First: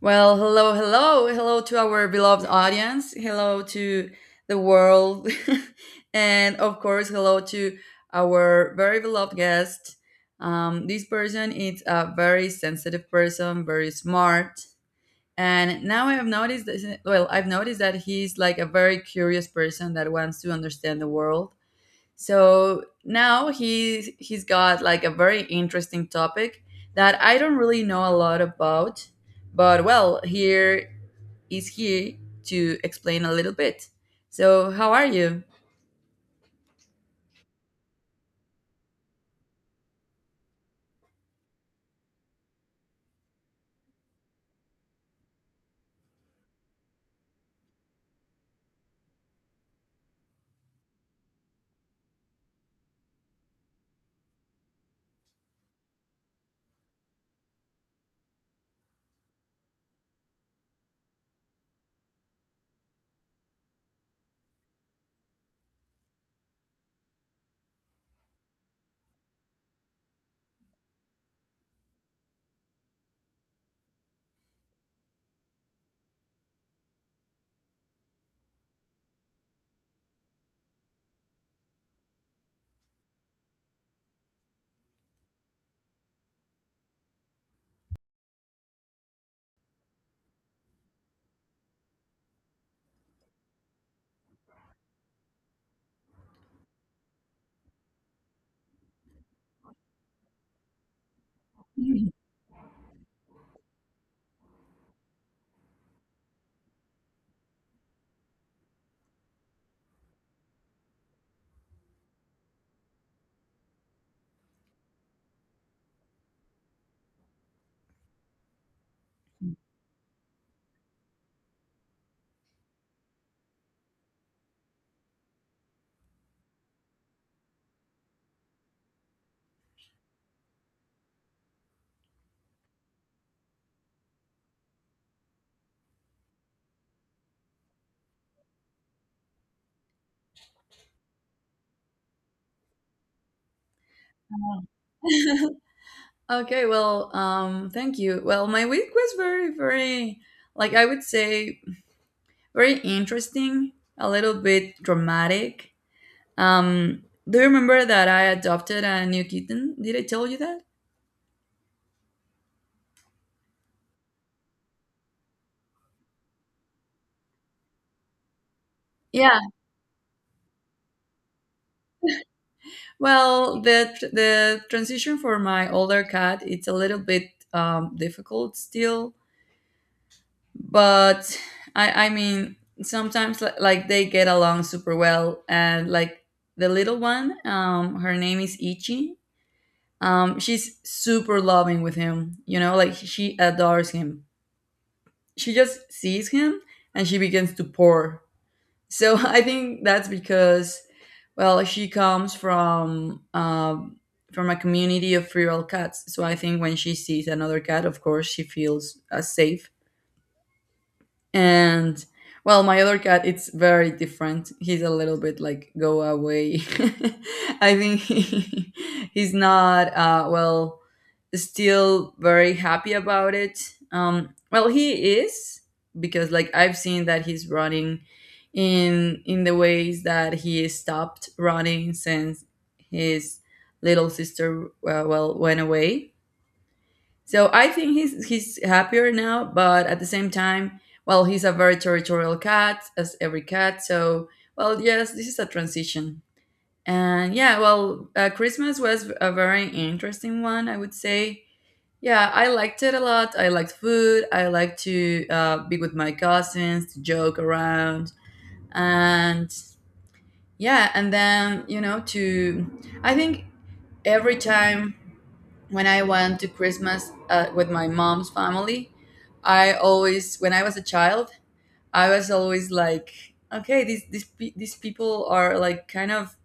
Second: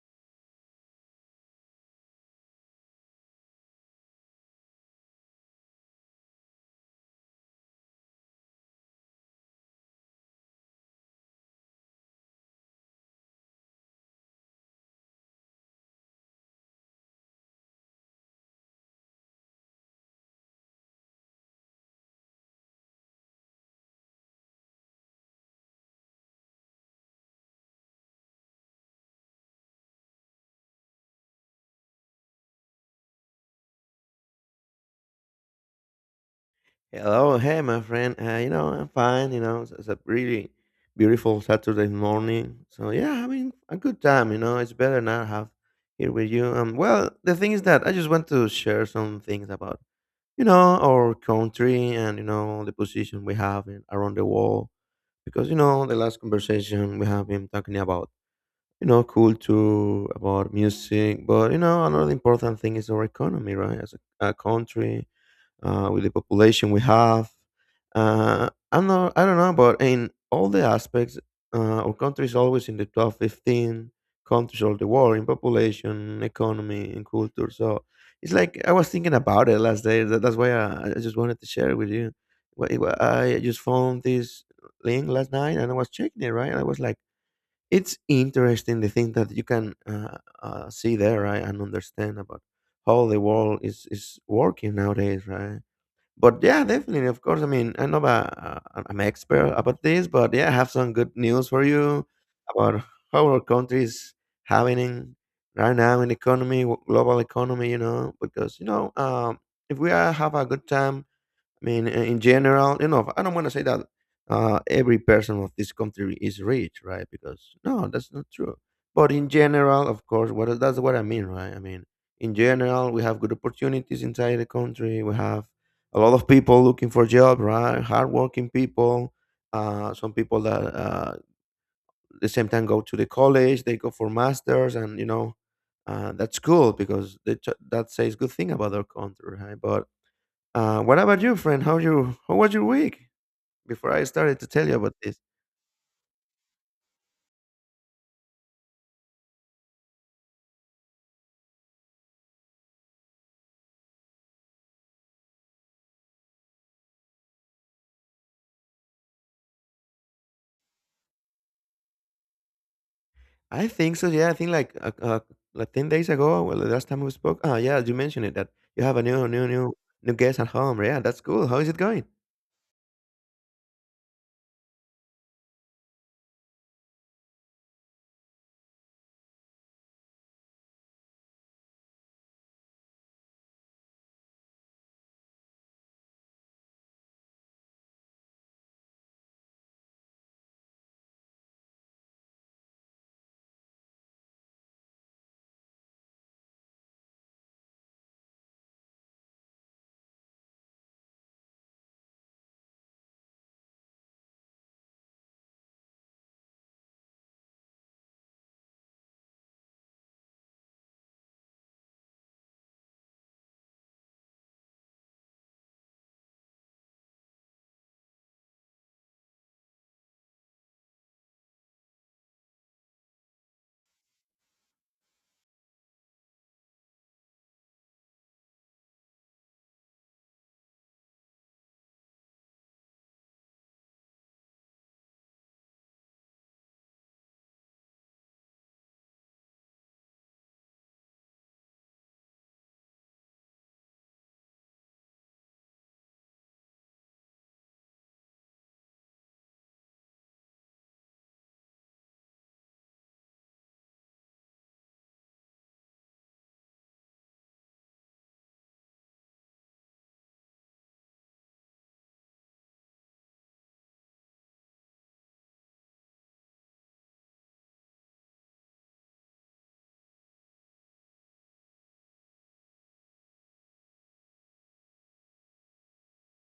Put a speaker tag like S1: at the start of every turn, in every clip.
S1: Well, hello, hello, hello to our beloved audience. Hello to the world. And of course, hello to our very beloved guest. This person is a very sensitive person, very smart. And now I have noticed that, well, I've noticed that he's like a very curious person that wants to understand the world, so now he's got like a very interesting topic that I don't really know a lot about, but, well, here is he to explain a little bit. So how are you?
S2: Hello, hey, my friend. You know, I'm fine. You know, it's a really beautiful Saturday morning. So yeah, having a good time. You know, it's better not have here with you. Well, the thing is that I just want to share some things about you know our country and you know the position we have in, around the world because you know the last conversation we have been talking about you know culture, about music, but you know another important thing is our economy, right? As a country with the population we have. I don't know, but in all the aspects, our country is always in the top 15 countries of the world in population, economy, and culture. So it's like I was thinking about it last day. That's why I just wanted to share it with you. I just found this link last night and I was checking it, right? And I was like, it's interesting the thing that you can see there, right? And understand about how the world is working nowadays, right? But yeah, definitely, of course. I mean, I'm not an expert about this, but yeah, I have some good news for you about how our country is having in- right now in the economy, global economy, you know, because, you know, if we are, have a good time. I mean, in general, you know, I don't want to say that every person of this country is rich, right? Because no, that's not true. But in general, of course, what that's what I mean, right? I mean, in general, we have good opportunities inside the country. We have a lot of people looking for jobs, right? Hardworking people. Some people that the same time go to the college, they go for masters, and you know, that's cool because that says good thing about our country, right? But what about you, friend? How you? How was your week? Before I started to tell you about this,
S1: Okay, well, thank you. Well, my week was very, very, like I would say, very interesting, a little bit dramatic. Um, do you remember that I adopted a new kitten? Did I tell you that?
S2: I think so. Yeah, I think like 10 days ago, well, the last time we spoke. Ah, yeah, you mentioned it that you have a
S1: Yeah.
S2: new guest at home. Yeah, that's cool. How is it going?
S1: Well, the transition for my older cat, it's a little bit difficult still, but I mean, sometimes like they get along super well, and like the little one, her name is Ichi. She's super loving with him. You know, like she adores him. She just sees him and she begins to pour. So I think that's because, well, she comes from a community of feral cats. So I think when she sees another cat, of course, she feels safe. And, well, my other cat, it's very different. He's a little bit like go away. I think he's not well still very happy about it. Well, he is because like I've seen that he's running in the ways that he stopped running since his little sister well went away. So I think he's happier now, but at the same time, well, he's a very territorial cat as every cat. So, well, yes, this is a transition. And yeah, well, Christmas was a very interesting one, I would say. Yeah, I liked it a lot. I liked food. I liked to be with my cousins, to joke around, and yeah. and then you know to. I think every time when I went to Christmas with my mom's family, I always, when I was a child, I was always like, okay, these people are like kind of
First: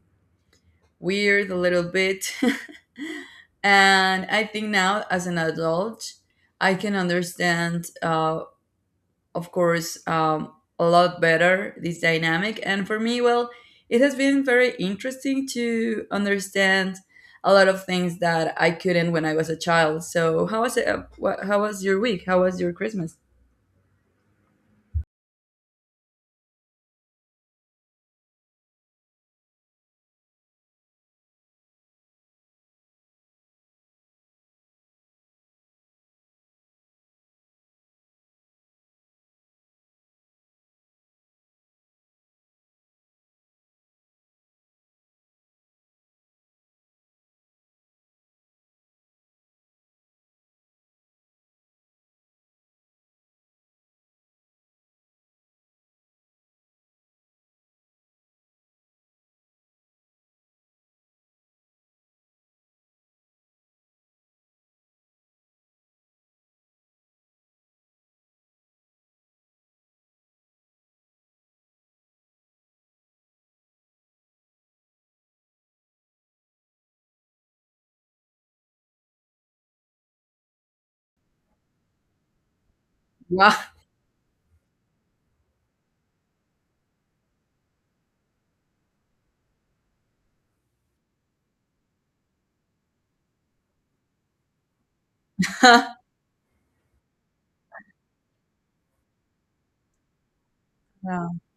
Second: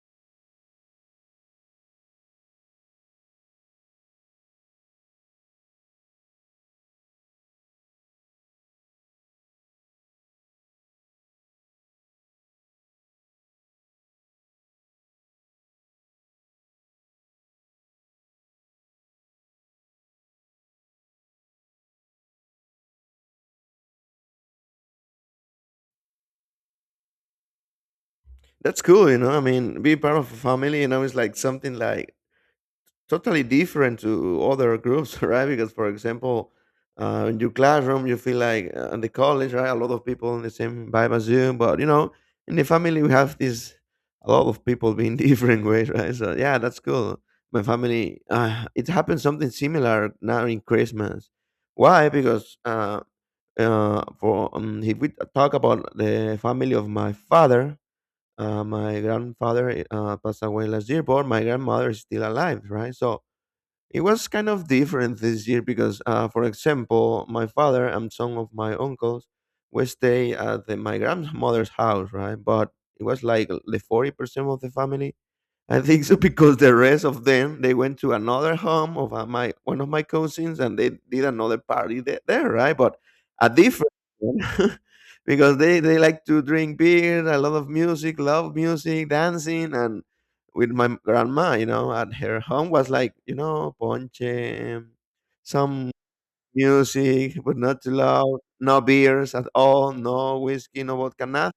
S1: weird a little bit, and I think now as an adult, I can understand. Of course, a lot better this dynamic. And for me, well, it has been very interesting to understand a lot of things that I couldn't when I was a child. So, how was it? How was your week? How was your Christmas?
S2: That's cool. You know, I mean, be part of a family. You know, it's like something like totally different to other groups, right? Because, for example, in your classroom, you feel like in the college, right? A lot of people in the same vibe as you, but you know, in the family, we have this a lot of people being different ways, right? So yeah, that's cool. My family, it happened something similar now in Christmas. Why? Because for if we talk about the family of my father, my grandfather passed away last year, but my grandmother is still alive, right? So it was kind of different this year because, for example, my father and some of my uncles would stay at the, my grandmother's house, right? But it was like the 40% of the family I think so because the rest of them they went to another home of my one of my cousins and they did another party there right? But a
S1: Wow.
S2: different one because they like to drink beer, a lot of music, love music, dancing, and with my grandma, you know, at her home was like you know ponche, some music, but not too loud. No beers at all. No whiskey. No vodka.
S1: Yeah.
S2: Nothing.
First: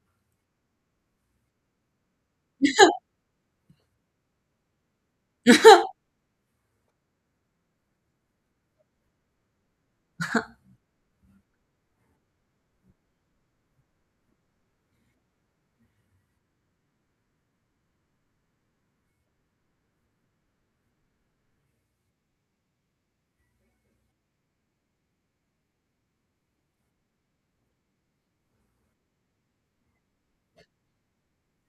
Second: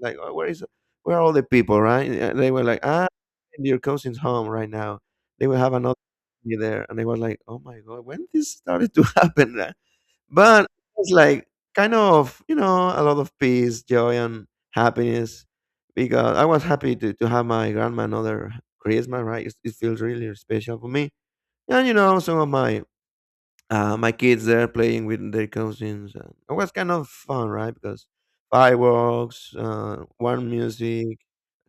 S2: Like, oh, where are all the people? Right? They were like, ah, in your cousin's home right now. They will have another party there, and they were like, oh my god, when this started to happen? But it's like kind of you know a lot of peace, joy, and happiness because I was happy to have my grandma another Christmas. Right? It feels really special for me. And you know, some of my my kids there playing with their cousins. And it was kind of fun, right? Because fireworks, warm music,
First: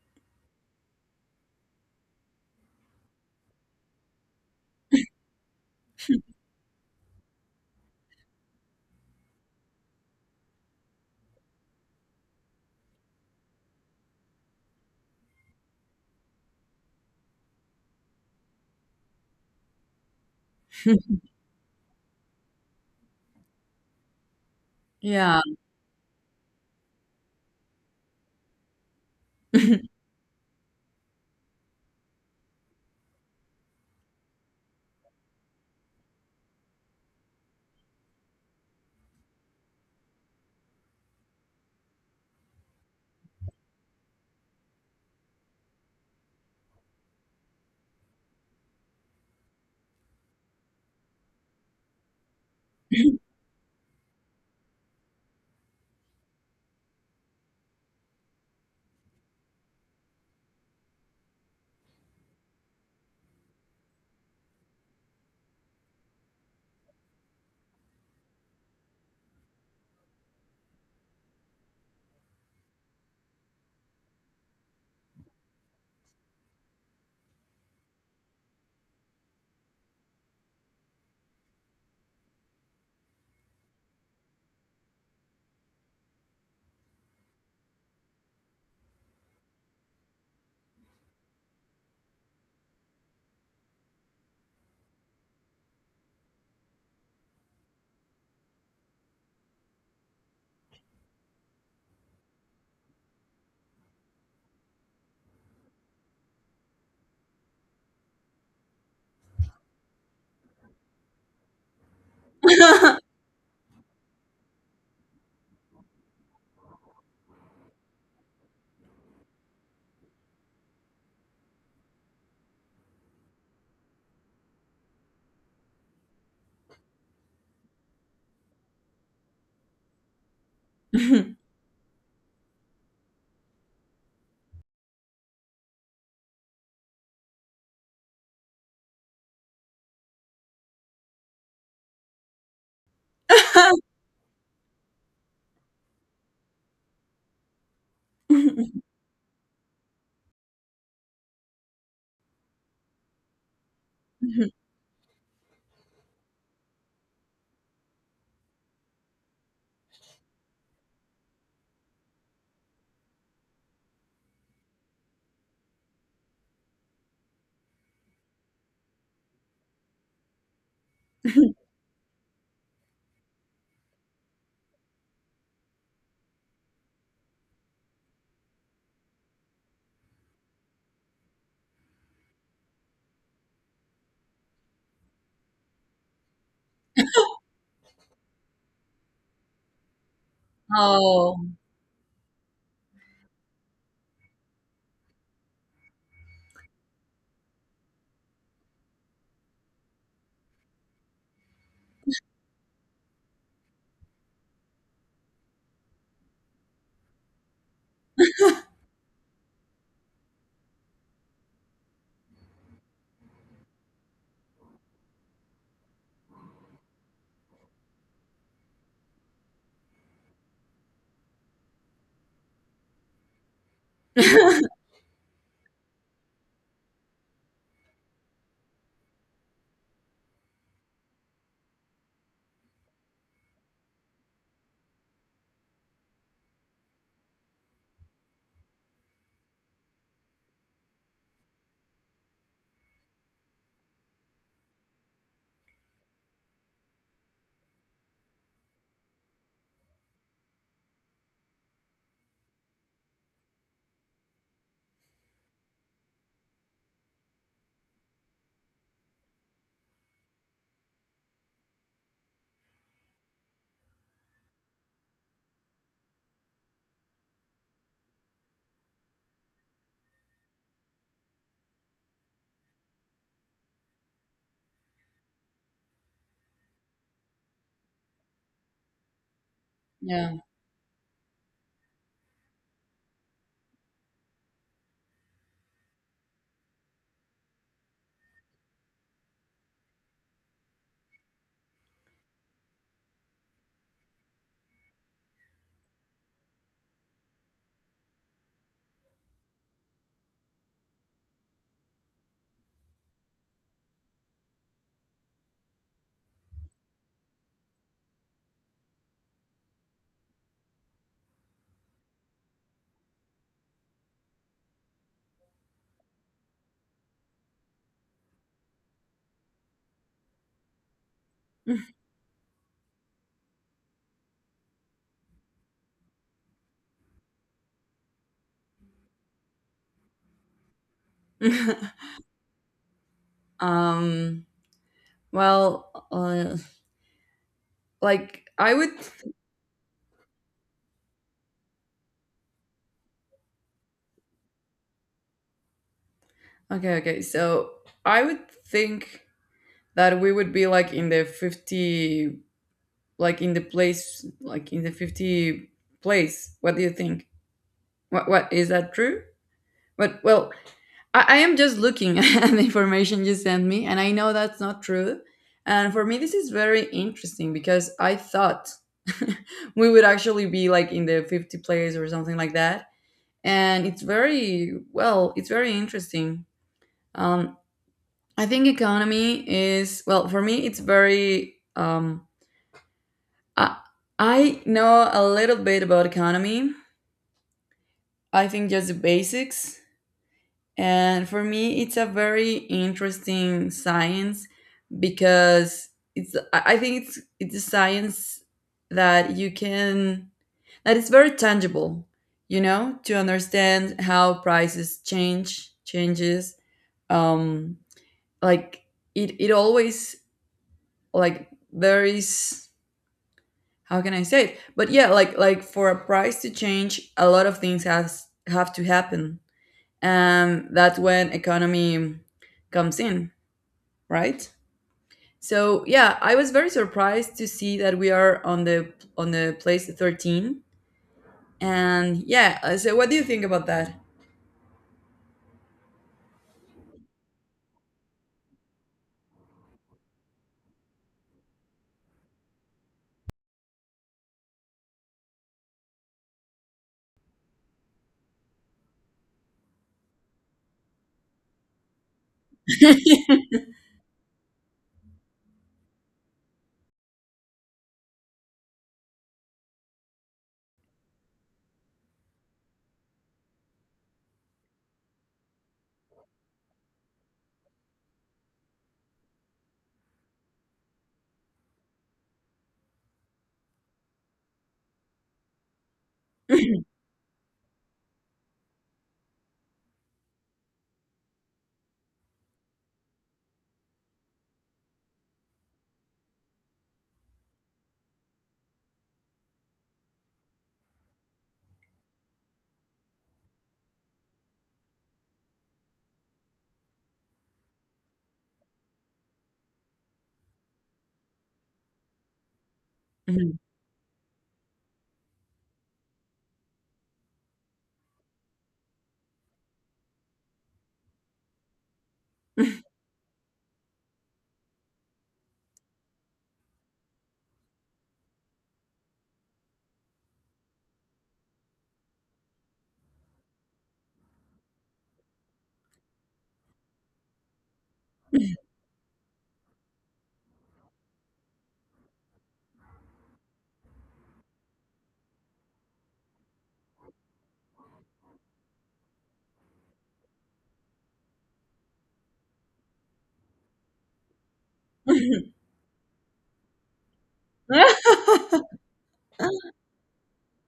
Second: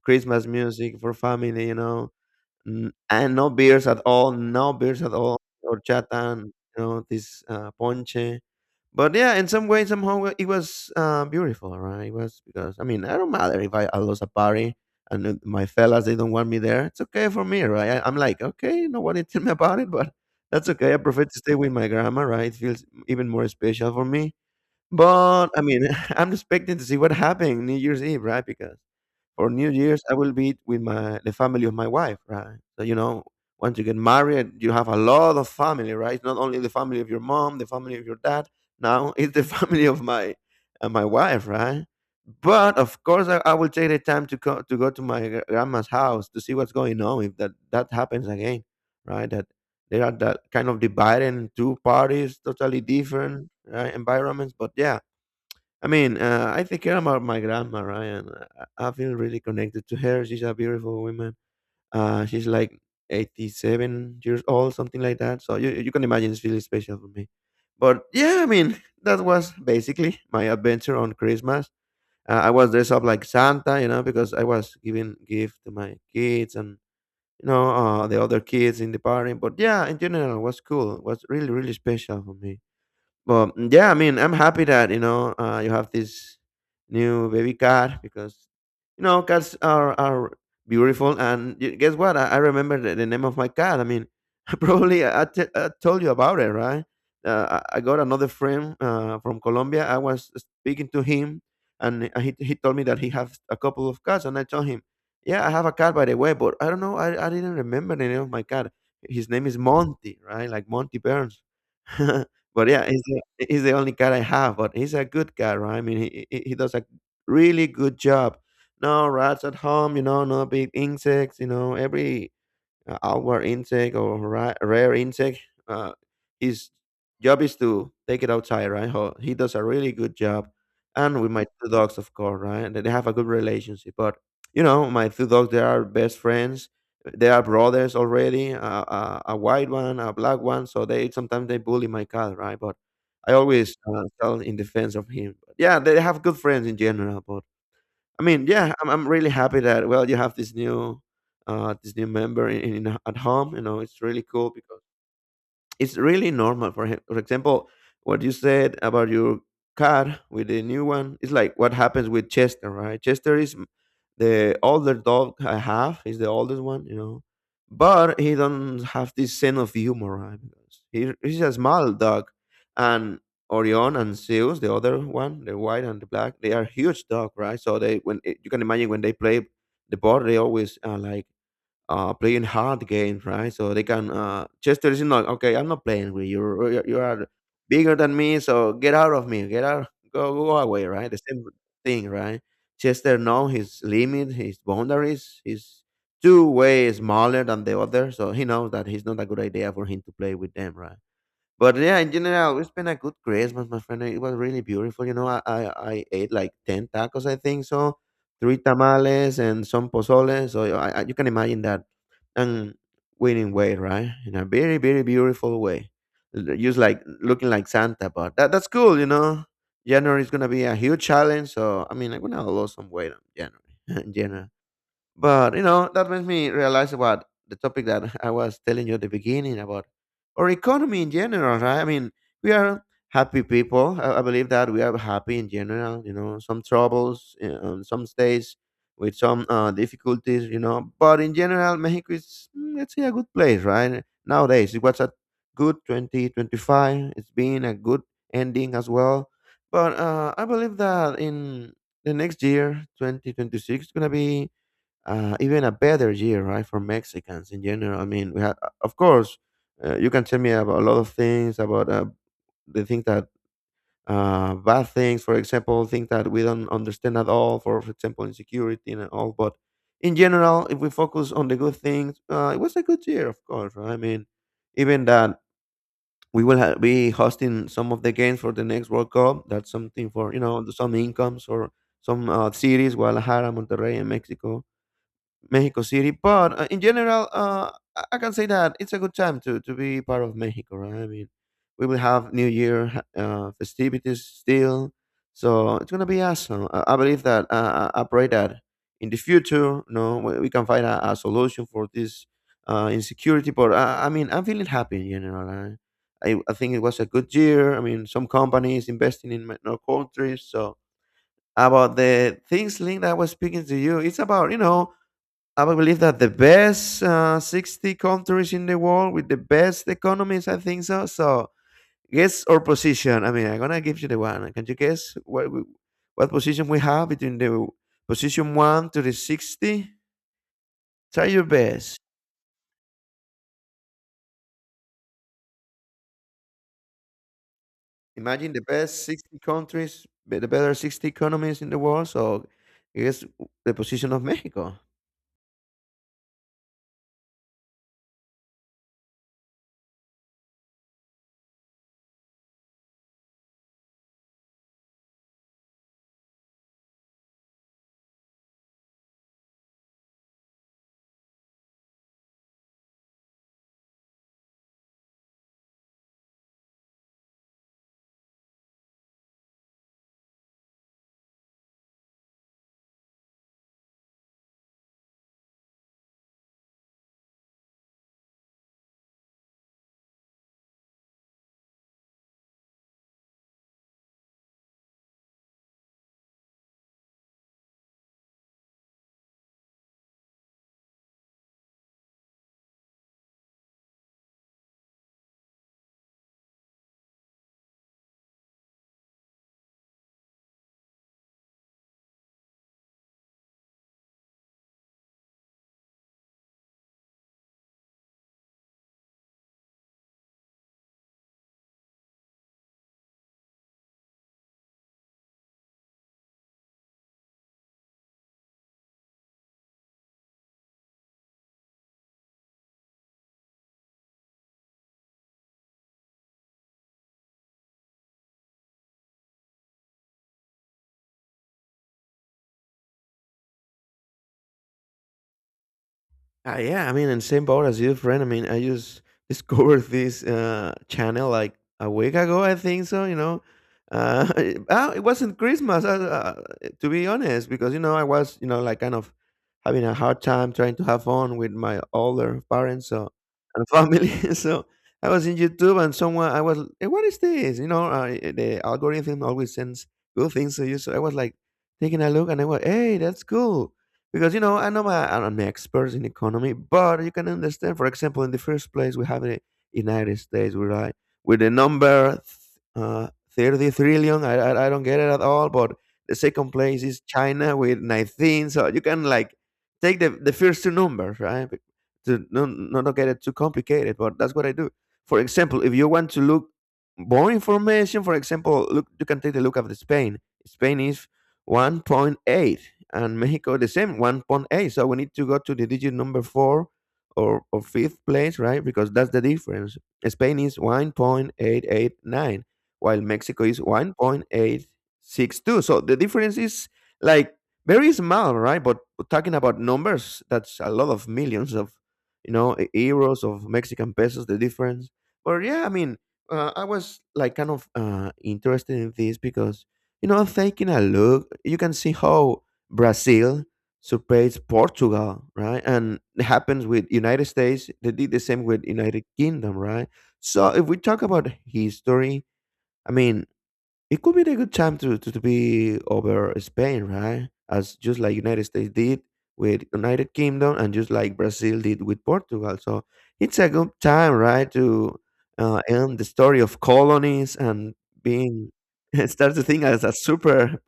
S2: Christmas music for family, you know, and no beers at all, or chatan, you know, this ponche. But yeah, in some way, somehow, it was beautiful, right? It was because I mean, I don't matter if I lose a party and my fellas they don't want me there. It's okay for me, right? I'm like, okay, nobody tell me about it, but that's okay. I prefer to stay with my grandma, right? It feels even more special for me.
S1: Yeah.
S2: But I mean, I'm expecting to see what happened New Year's Eve, right? Because for New Year's, I will be with my the family of my wife, right? So you know, once you get married, you have a lot of family, right? It's not only the family of your mom, the family of your dad. Now it's the family of my my wife, right? But of course, I will take the time to to go to my grandma's house to see what's going on. If that happens again, right? That they are that kind of divided in two parties, totally different right, environments. But yeah, I mean, I think about my grandma, right? And I feel really connected to her. She's a beautiful woman. She's like 87 years old, something like that. So you can imagine it's really special for me. But yeah, I mean, that was basically my adventure on Christmas. I was dressed up like Santa, you know, because I was giving gift to my kids and, you know, the other kids in the party. But yeah, in general, it was cool. It was really, really special for me. But yeah, I mean, I'm happy that you know you have this new baby cat because you know cats are beautiful. And you, guess what? I remember the name of my cat. I mean, probably I told you about it, right? I got another friend from Colombia. I was speaking to him, and he told me that he has a couple of cats, and I told him, yeah, I have a cat by the way, but I don't know, I didn't remember the name of my cat. His name is Monty, right? Like Monty Burns. But yeah, he's the only cat I have, but he's a good cat, right? I mean, he does a really good job. No rats at home, you know, no big insects, you know, every outward intake or rare intake. Uh, his job is to take it outside, right? He does a really good job. And with my two dogs, of course, right? They have a good relationship. But, you know, my two dogs, they are best friends. They are brothers already, a white one, a black one. So they sometimes they bully my cat, right? But I always tell in defense of him. Yeah, they have good friends in general. But I mean, yeah, I'm really happy that well you have this new member in at home. You know, it's really cool because it's really normal for him. For example, what you said about your car with the new one, it's like what happens with Chester, right? Chester is the older dog I have, is the oldest one, you know, but he don't have this sense of humor, right? Because he's a small dog, and Orion and Zeus, the other one, the white and the black, they are huge dog, right? So they when you can imagine when they play the board, they always are like playing hard games, right? So they can just tell you, no, okay, I'm not playing with you. You are bigger than me, so get out of me. Get out, go, go away, right? The
S1: Oh.
S2: same thing, right? Chester knows his limit, his boundaries. He's two-way smaller than the other, so he knows that he's not a good idea for him to play with them, right? But yeah, in general, it's been a good Christmas, my friend. It was really beautiful. You know, I ate like 10 tacos, I think so, three tamales, and some pozole. So I, you can imagine that. And winning weight, right? In a very, very beautiful way. Just like looking like Santa, but that's cool, you know? January is going to be a huge challenge. I'm going to lose some weight on January, in general. But you know, that makes me realize about the topic that I was telling you at the beginning about our economy in general, right? I mean, we are happy people. I believe that we are happy in general. You know, some troubles, you know, some states with some difficulties. You know, but in general, Mexico is let's say a good place, right? Nowadays, it was a good 2025. It's been a good ending as well. But I believe that in the next year, 2026, it's gonna be even a better year, right, for Mexicans in general. I mean, we had, of course, you can tell me about a lot of things about the things that bad things, for example, things that we don't understand at all, for example, insecurity and all. But in general, if we focus on the good things, it was a good year, of course. Right? I mean, even that we will be hosting some of the games for the next World Cup. That's something for,
S1: Yeah.
S2: you know, some incomes or some cities: Guadalajara, Monterrey, and Mexico City. But in general, I can say that it's a good time to be part of Mexico, right? I mean, we will have New Year festivities still, so it's gonna be awesome. I believe that. I pray that in the future, you know, we can find a solution for this insecurity. But I'm feeling happy in general. I think it was a good year. I mean, some companies investing in in our countries. So about the things link that I was speaking to you. It's about, you know, I would believe that the best 60 countries in the world with the best economies, I think so. So guess our position. I mean, I'm gonna give you the one. Can you guess what what position we have between the position one to the 60? Try your best.
S1: um. Well, like
S2: Imagine the
S1: I would
S2: best 60 countries, the better 60 economies in the world. So guess the position of Mexico.
S1: okay, okay. So I would think that we would be like in the 50, like in the place, like in the 50 place. What do you think? What, is that true? But, well, I am just looking at the information you sent me, and I know that's not true. And for me, this is very interesting because I thought we would actually be like in the 50 place or something like that. And it's very, well, it's very interesting. Um, I think economy is, well, for me, it's very. I I know a little bit about economy. I think just the basics, and for me, it's a very interesting science because it's. I think it's a science that you can that is very tangible. You know, to understand how prices changes. Um, like it always, like there is, how can I say it? But yeah, like for a price to change, a lot of things has have to happen, and that's when economy comes in, right? So yeah, I was very surprised to see that we are on the place 13, and yeah. So what do you think about that?
S2: Yeah, I mean, in same boat as you, friend. I mean, I just discovered this channel like a week ago, I think so. You know, It wasn't Christmas, to be honest, because you know I was, you know, like kind of having a hard time trying to have fun with my older parents, so, and family. So I was in YouTube, and someone I was, hey, what is this? You know, the algorithm always sends good things to you. So I was like taking a look, and I was, hey, that's cool because, you know, I know I'm an expert in economy, but you can understand. For example, in the first place, we have in the United States, we right with the number uh, 30 trillion. I don't get it at all. But the second place is China with 19. So you can like take the first two numbers, right? To not to get it too complicated. But that's what I do. For example, if you want to look more information, for example, look, you can take a look at the Spain. Spain is 1.8 and Mexico the same 1.8. So we need to go to the digit number four or fifth place, right? Because that's the difference. Spain is 1.889, while Mexico
S1: Mhm.
S2: is 1.862. So the difference is like very small, right? But talking about numbers, that's a lot of millions of, you know, euros of Mexican pesos, the difference. But yeah, I mean, I was like kind of interested in this because, you know, taking a look, you can see how Brazil supports Portugal, right? And it happens with United States. They did the same with United Kingdom, right? So if we talk about history, I mean, it could be a good time to be over Spain, right? As just like United States did with United Kingdom and just like Brazil did with Portugal. So it's a good time, right, to end the story of colonies and being start to think as a super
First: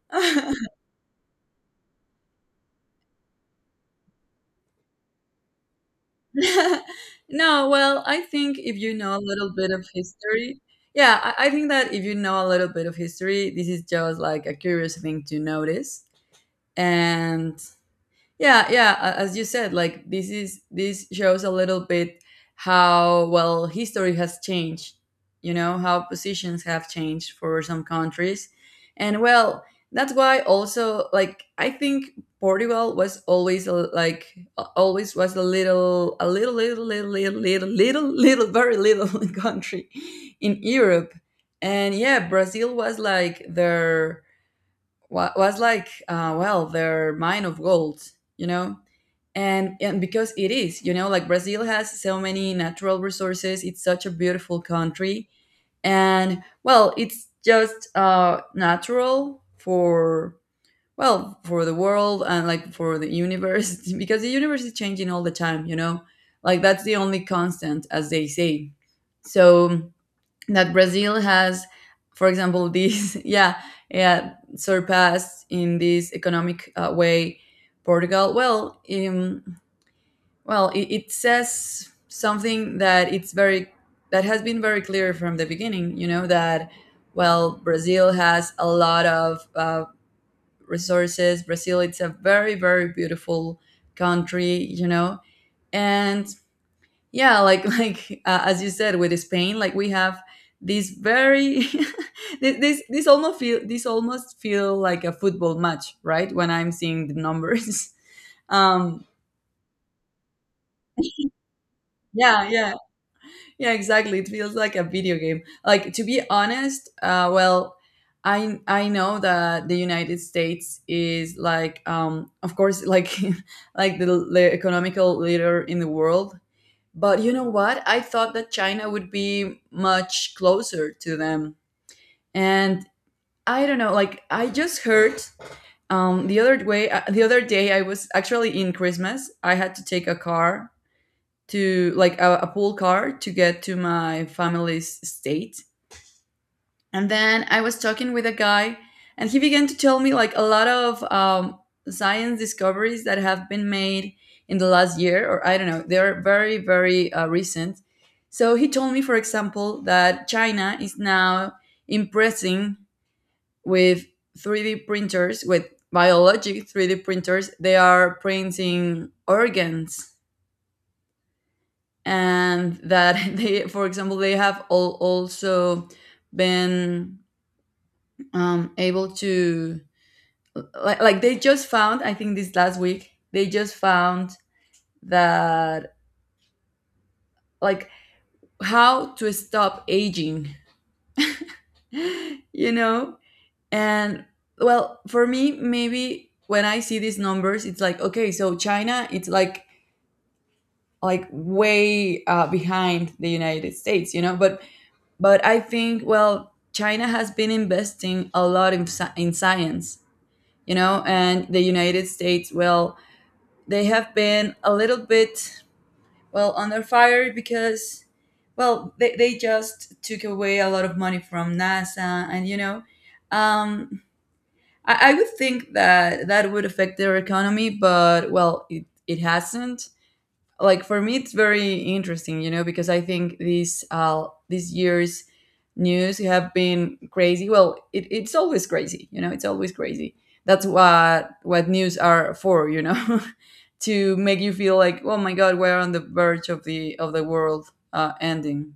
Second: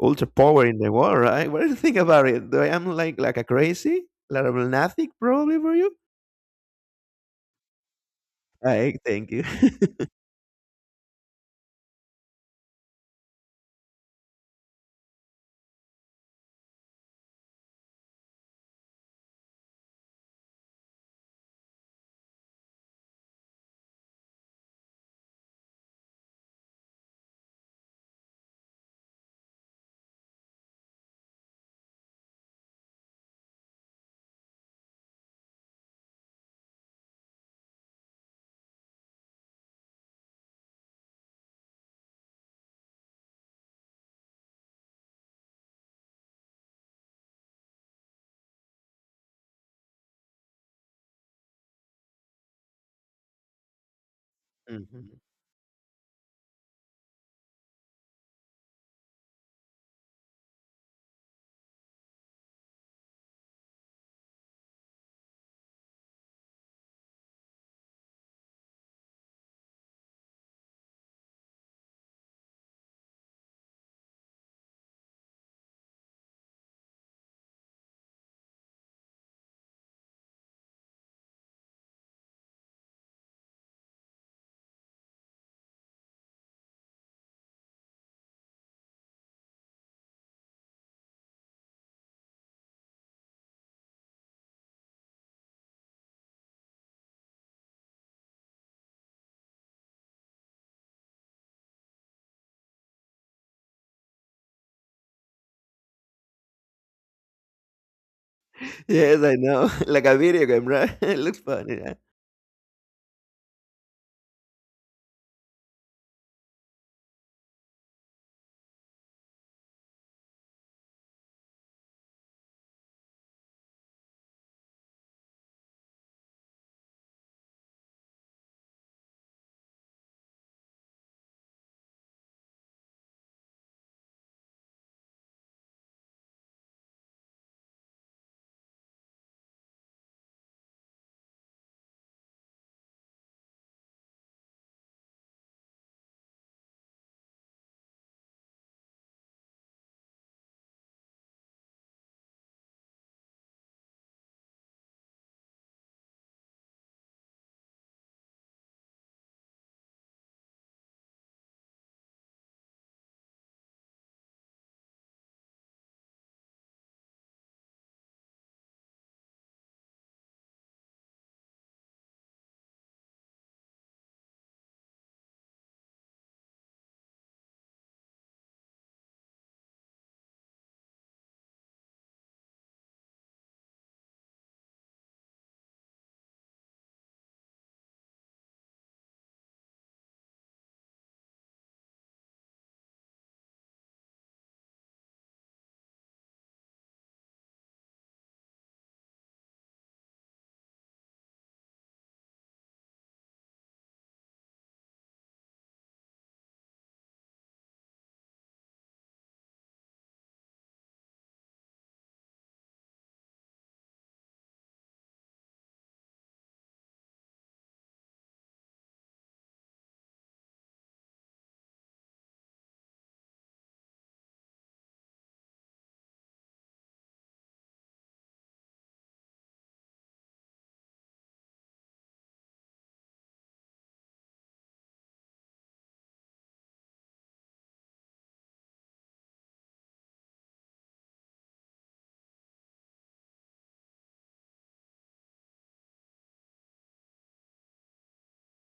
S2: ultra power in the world, right? What do you think about it? Do I am like a crazy, like a lunatic, probably for you?
S1: No, well, I think if you
S2: I
S1: know a
S2: thank you.
S1: little bit of history, yeah, I think that if you know a little bit of history, this is just like a curious thing to notice. And yeah, yeah. As you said, like this shows a little bit how well history has changed. You know how positions have changed for some countries, and, well, that's why also like I think Portugal was always always was a little, a little little little little little little little very little country in Europe, and yeah, Brazil was like their was like well, their mine of gold. You know, and because it is, you know, like Brazil has so many natural resources, it's such a beautiful
S2: Mhm.
S1: country, and, well, it's just natural for, well, for the world, and like for the universe, because the universe is changing all the time, you know, like that's the only constant, as they say. So that Brazil has, for example, this yeah, yeah, surpassed in this economic way, Portugal. Well, well, it says something that it's very, that has been very clear from the beginning. You know that, well, Brazil has a lot of resources. Brazil, it's a very, very beautiful country. You know, and yeah, like like as you said with Spain, like we have this very, this almost feel, like a football match, right? When I'm seeing the numbers. Um,
S2: Yes, I know. Like a video game, right? It looks funny. Yeah.
S1: yeah, yeah. Yeah, exactly. It feels like a video game. Like, to be honest, well, I know that the United States is like, of course, like like the economical leader in the world. But you know what? I thought that China would be much closer to them, and I don't know. Like I just heard the other way. The other day, I was actually in Christmas. I had to take a car to like a pool car to get to my family's estate. And then I was talking with a guy, and he began to tell me like a lot of science discoveries that have been made in the last year, or I don't know, they're very, very recent. So he told me, for example, that China is now impressing with 3D printers, with biologic 3D printers. They are printing organs, and that they, for example, they have all also been able to, like they just found, I think this last week they just found that like how to stop aging, you know, and, well, for me maybe when I see these numbers it's like, okay, so China, it's like, way behind the United States, you know. But I think, well, China has been investing a lot in science, you know, and the United States, well, they have been a little bit, well, under fire because, well, they just took away a lot of money from NASA. And, you know, um, I would think that that would affect their economy, but, well, it hasn't. Like, for me, it's very interesting, you know, because I think these years, news have been crazy. Well, it's always crazy, you know, it's always crazy. That's what news are for, you know. To make you feel like, oh my god, we're on the verge of the world ending,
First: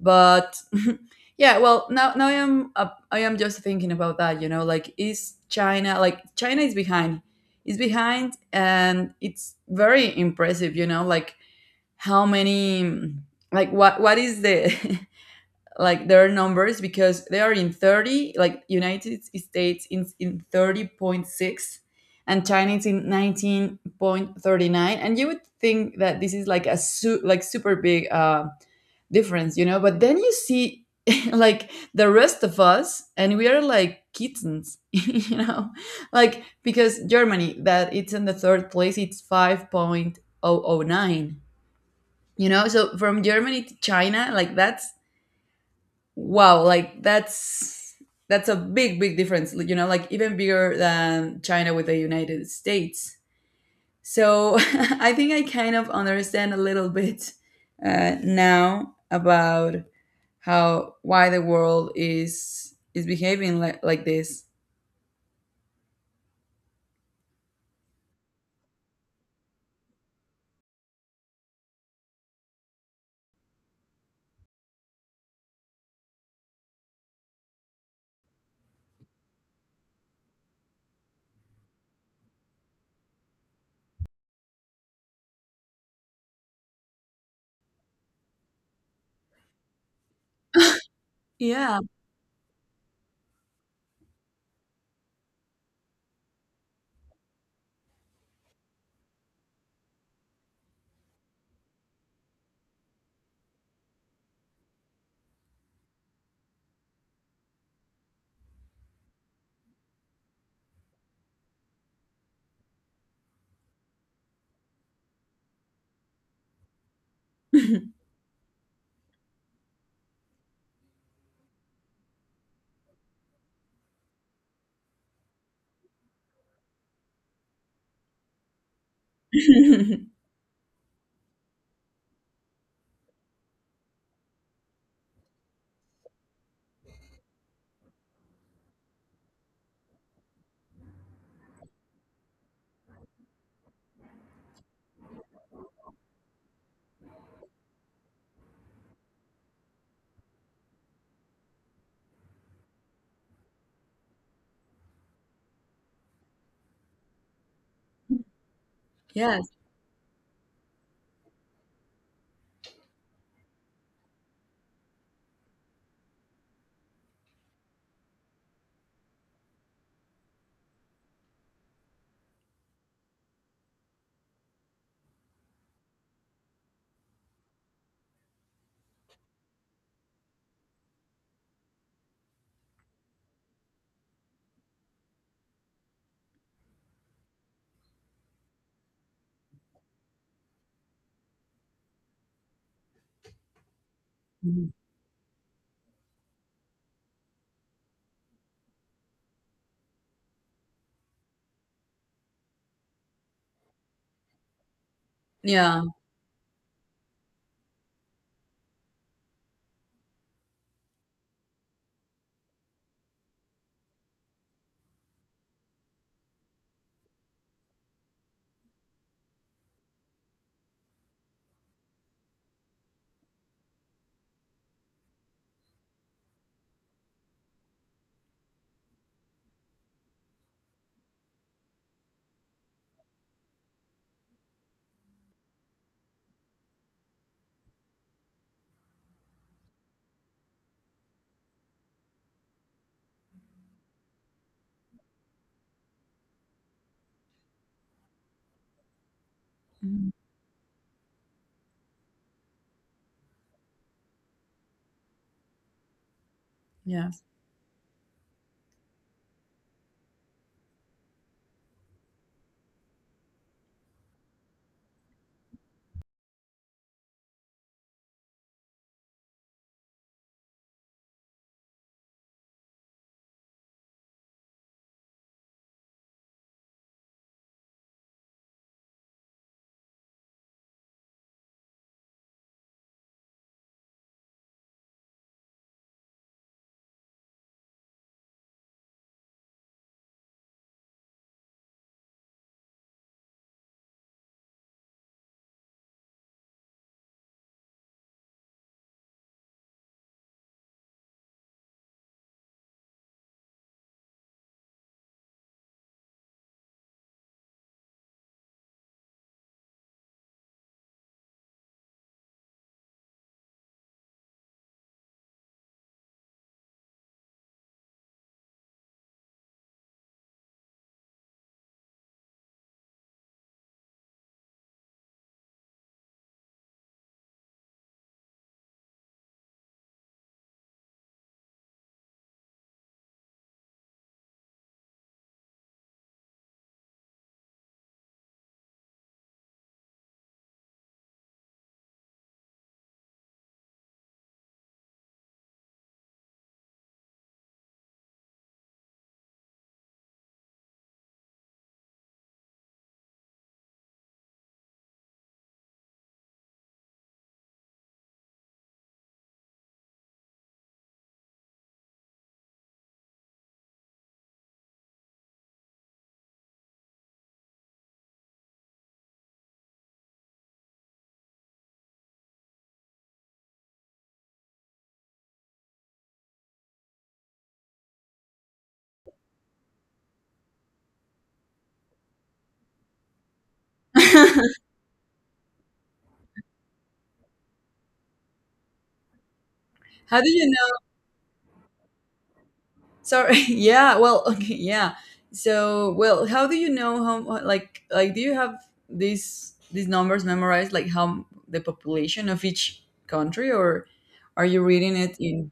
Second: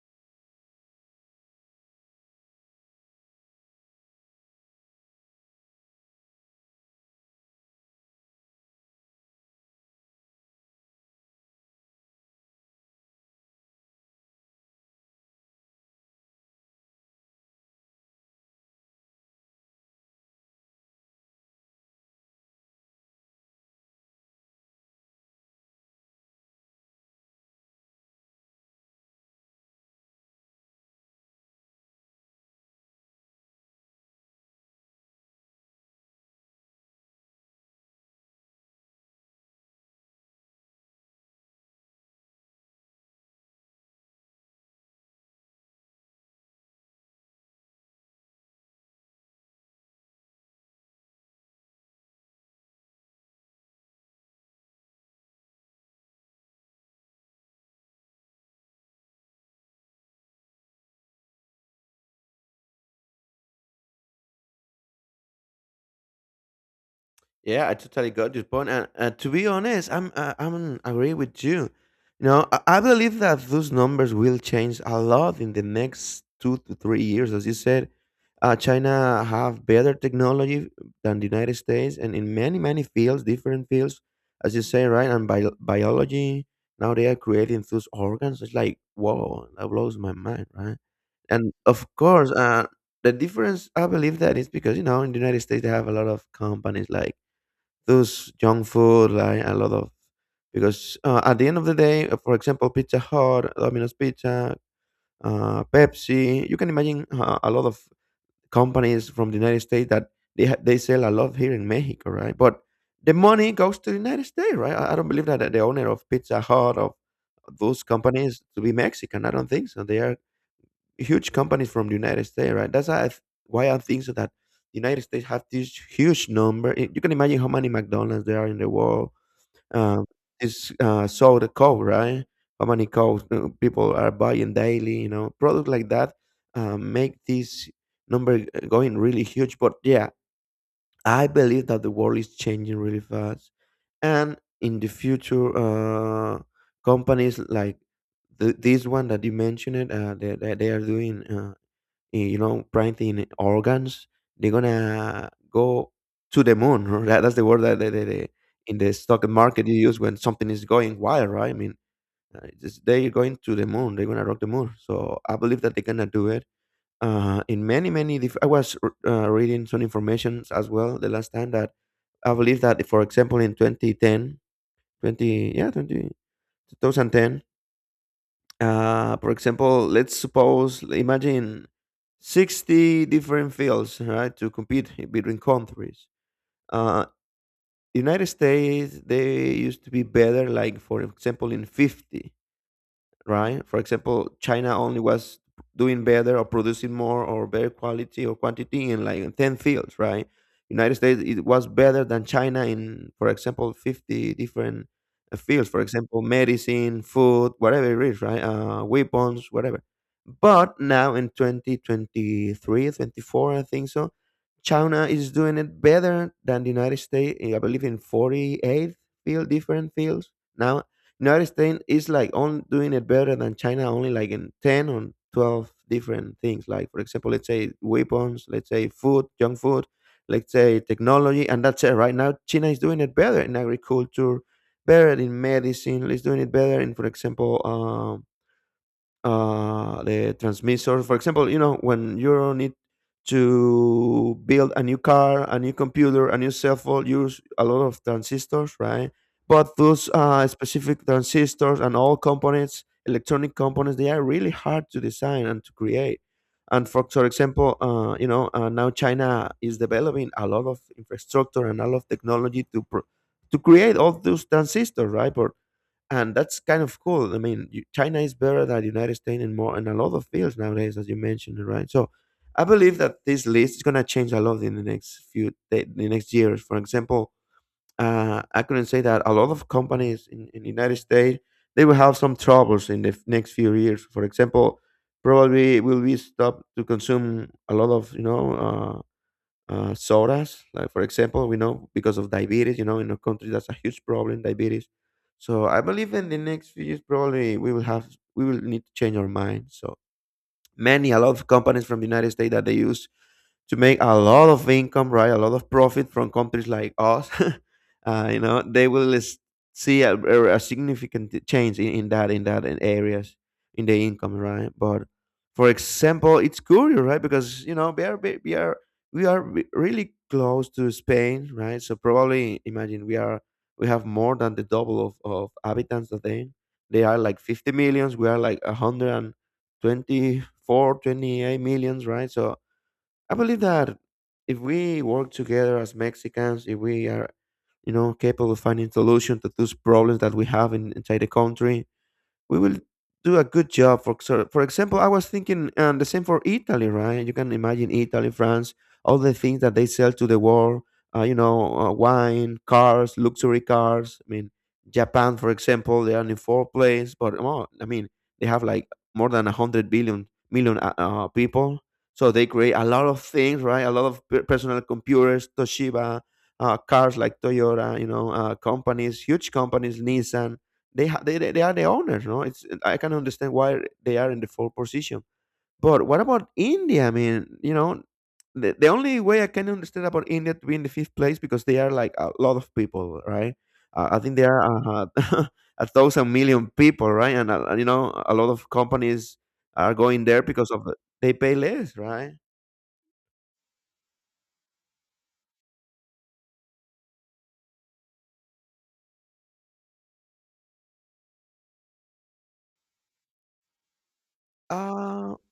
S1: but yeah, well, now I am just thinking about that, you know, like, is China, like, China is behind, and it's very impressive, you know, like how many, like what is the, like, their numbers, because they are in 30, like United States in 30.6, and China is in 19.39, and you would think that this is like a like super big difference, you know, but then you see like the rest of us, and we are like kittens, you know, like because Germany, that it's in the third place, it's 5.009. You know, so from Germany to China, like that's, wow, like that's a big, big difference, you know, like even bigger than China with the United States. So I think I kind of understand a little bit now about how why the world is behaving like, this.
S2: Yeah, I totally got your point, and to be honest, I'm agree with you. You know, I believe that those numbers will change a lot in the next 2 to 3 years, as you said. China have better technology than the United States, and in many many fields, different fields, as you say, right? And biology, now they are creating those organs. It's like whoa, that blows my mind, right? And
S1: Yeah.
S2: of course, the difference I believe that is because you know in the United States they have a lot of companies like those junk food, like a lot of because at the end of the day, for example, Pizza Hut, Domino's Pizza, Pepsi, you can imagine a lot of companies from the United States that they they sell a lot here in Mexico, right? But the money goes to the United States, right? I don't believe that the owner of Pizza Hut of those companies to be Mexican. I don't think so. They are huge companies from the United States, right? That's why why I think so that the United States have this huge number. You can imagine how many McDonald's there are in the world. Um, it's so the coke, right? How many coke people are buying daily? You know, products like that make this number going really huge. But yeah, I believe that the world is changing really fast, and in the future, companies like this one that you mentioned, that they are doing. You know, printing organs, they're gonna go to the moon. Right? That's the word that in the stock
S1: Yes. Yeah.
S2: market you use when something is going wild, right? I mean, it's- they're going to the moon. They're gonna rock the moon. So I believe that they're gonna do it. In many many, reading some information as well the last time that I believe that, for example, in 2010, 20 yeah, 20, 2010, for example, let's suppose, imagine 60 different fields, right, to compete between countries. Uh, United States, they used to be better, like, for example, in 50, right? For example,
S1: Mhm.
S2: China only was doing better or producing more or better quality or quantity in like 10 fields, right? United States it was better than China in, for example, 50 different fields, for
S1: Yeah.
S2: example, medicine, food, whatever it is, right? Weapons, whatever. But now in 2023, 24, I think so, China is doing it better than the United States, I believe, in 48 field, different fields now. United States is like on doing it better than China, only like in 10 or 12 different things. Like for example, let's say weapons, let's say food, junk food, let's say technology, and that's it. Right now, China is doing it better in agriculture, better in medicine. It's doing it better in, for example, the transmission. For example, you know, when you need to build a new car, a new computer, a new cell phone, use a lot of transistors, right? But those specific transistors and all components, electronic components, they are really hard to design and to create. And for,
S1: Yes.
S2: for example, you know, now China is developing a lot of infrastructure and a lot of technology to to create all those transistors, right? But and that's kind of cool. I mean, you, China is better than United States in more in a lot of fields nowadays, as you mentioned, right? So, I believe that this list is gonna change a lot in the next years. For example, I couldn't say that a lot of companies in the United States they will have some troubles in the next few years. For example, probably will be stopped to consume a lot of, you know. Sodas. Like for example, we know because of diabetes, you know, in our country that's a huge problem, diabetes. So I believe in the next few years probably we will have we will need to change our mind. So many a lot of companies from the United States that they use to make a lot of income, right? A lot of profit from companies like us. They will see a significant change in that areas in the income, right? But for example, it's curious, right? Because we are really close to Spain, right? So probably imagine we have more than the double of habitants that they are like 50 millions. We are like 124, 28 millions, right? So I believe that if we work together as Mexicans, if we are, capable of finding solution to those problems that we have inside the country, we will do a good job. For example, I was thinking and the same for Italy, right? You can imagine Italy, France, all the things that they sell to the world. Wine, cars, luxury cars. I mean, Japan, for example, they are in fourth place, but well, I mean, they have like more than 100 billion million people. So they create a lot of things, right? A lot of personal computers, Toshiba, cars like Toyota, companies, huge companies, Nissan, they are the owners, no? It's I can understand why they are in the fourth position. But what about India? I mean, the only way I can understand about India to be in the fifth place because they are like a lot of people, right? I think there are 1,000 million people, right? And a lot of companies are
S1: how
S2: going
S1: do
S2: there
S1: you
S2: because they pay less, right?
S1: Sorry. Yeah. Well. Okay. Yeah. So, well, how do you know like, do you have these numbers memorized, like the population of each country, or are you reading it
S2: Uh
S1: in,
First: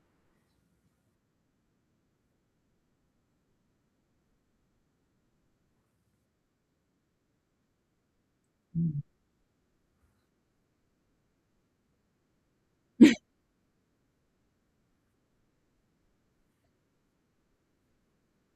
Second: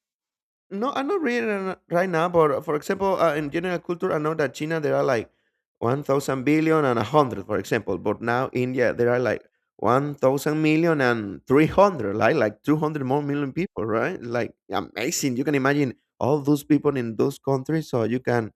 S2: No, I'm not reading it right now, but for example, in general culture, I know that China there are like 1,000 billion and 100, for example, but now India there are like one thousand million and three hundred, like 200 more million people, right? Like amazing. You can imagine all those people in those countries, so you can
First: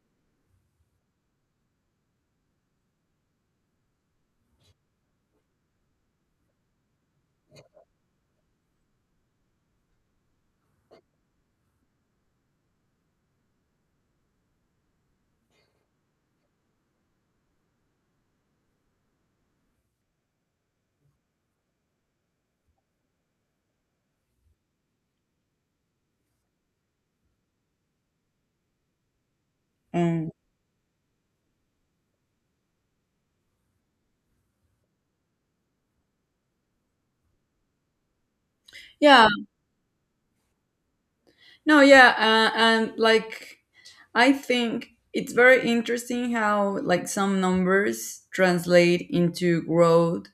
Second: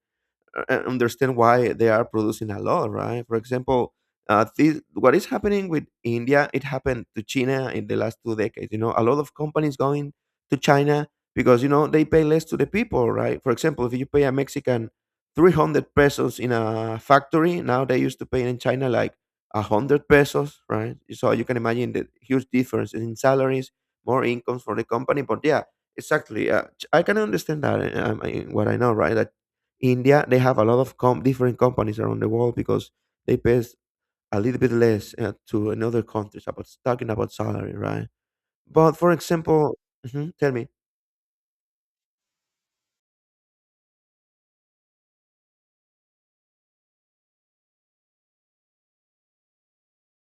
S2: understand why they are producing a lot, right? For example, what is happening with India, it happened to China in the last 2 decades. You know, a lot of companies going to China because, you know, they pay less to the people, right? For example, if you pay a Mexican 300 pesos in a factory, now they used to pay in China like 100 pesos, right? So you can imagine the huge difference in salaries, more incomes for the company. But yeah, exactly. I can understand that. I mean, what I know, right? That India,
S1: um,
S2: they have a lot of different companies around the world because they pay a little bit less to another countries about talking about salary, right? But for
S1: yeah.
S2: example, mhm, tell me.
S1: No, yeah. And like, I think it's very interesting how, like, some numbers translate into growth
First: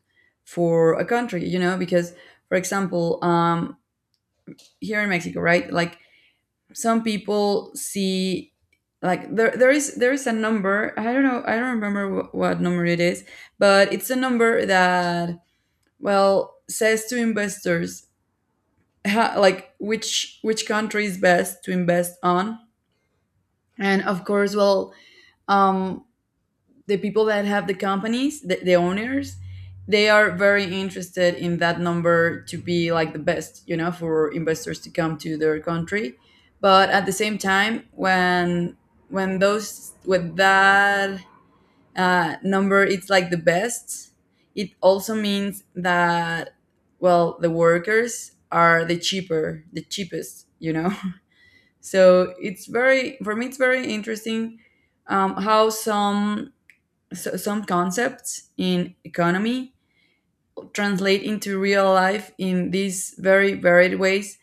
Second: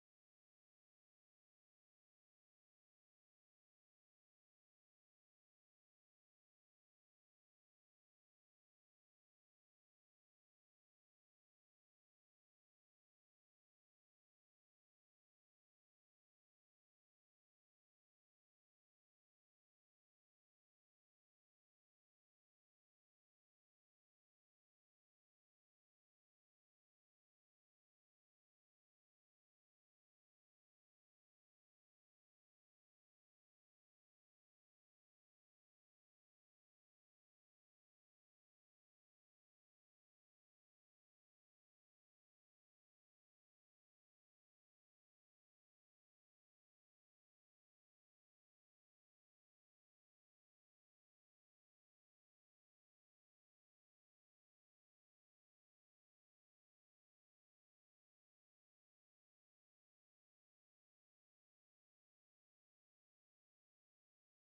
S1: for a country, you know, because, for example, here in Mexico, right? Like some people see, like, there is a number, I don't know, I don't remember what number it is, but it's a number that, well, says to investors, ha, like which country is best to invest on. And of course, well, um the people that have the companies, the owners, they are very interested in that number to be like the best, you know, for investors to come to their country. But at the same time, when, those with that number, it's like the best. It also means that, well, the workers are the cheapest, you know. So it's very, for me, it's very interesting, how some, some concepts in economy translate into real life in these very varied ways.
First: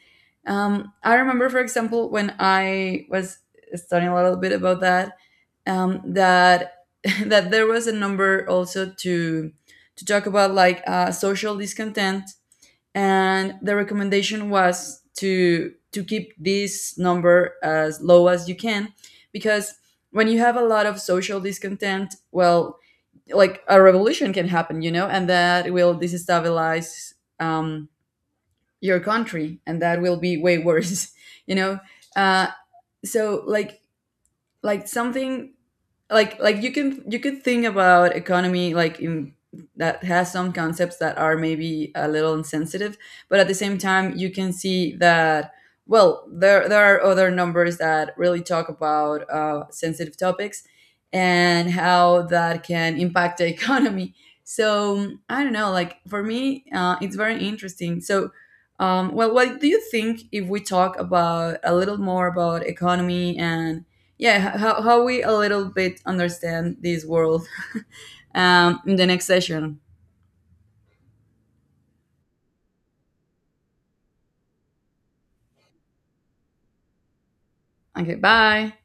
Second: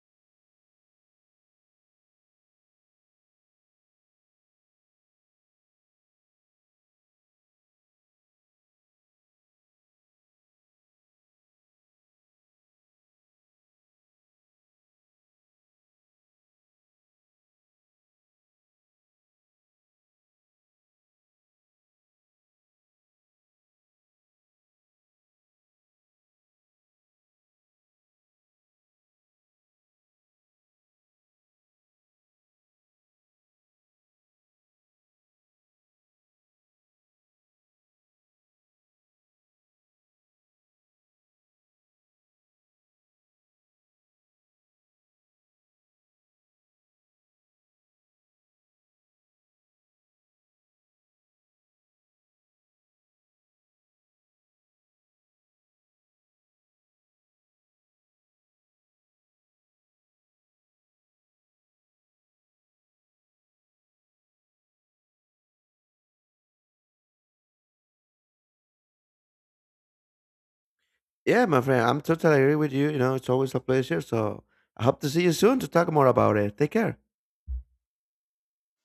S1: I remember, for example, when I was studying a little bit about that, that that there was a number also to talk about like social discontent, and the recommendation was to keep this number as low as you can, because when you have a lot of social discontent, well, like a revolution can happen, you know, and that will destabilize, um, your country, and that will be way worse, you know. uh, so, like, something, like, you could think about economy like in, that has some concepts that are maybe a little insensitive, but at the same time you can see that, well, there are other numbers that really talk about sensitive topics, and how that can impact the economy. So I don't know, like, for me, it's very interesting. So, well, what do you think if we talk about a little more about economy, and yeah, how we a little bit understand this world, in the next session.
S2: Yeah, my friend, I'm totally agree with you. You know, it's always a pleasure. So I hope to see you soon to talk more about it. Take care.
S1: Okay, bye.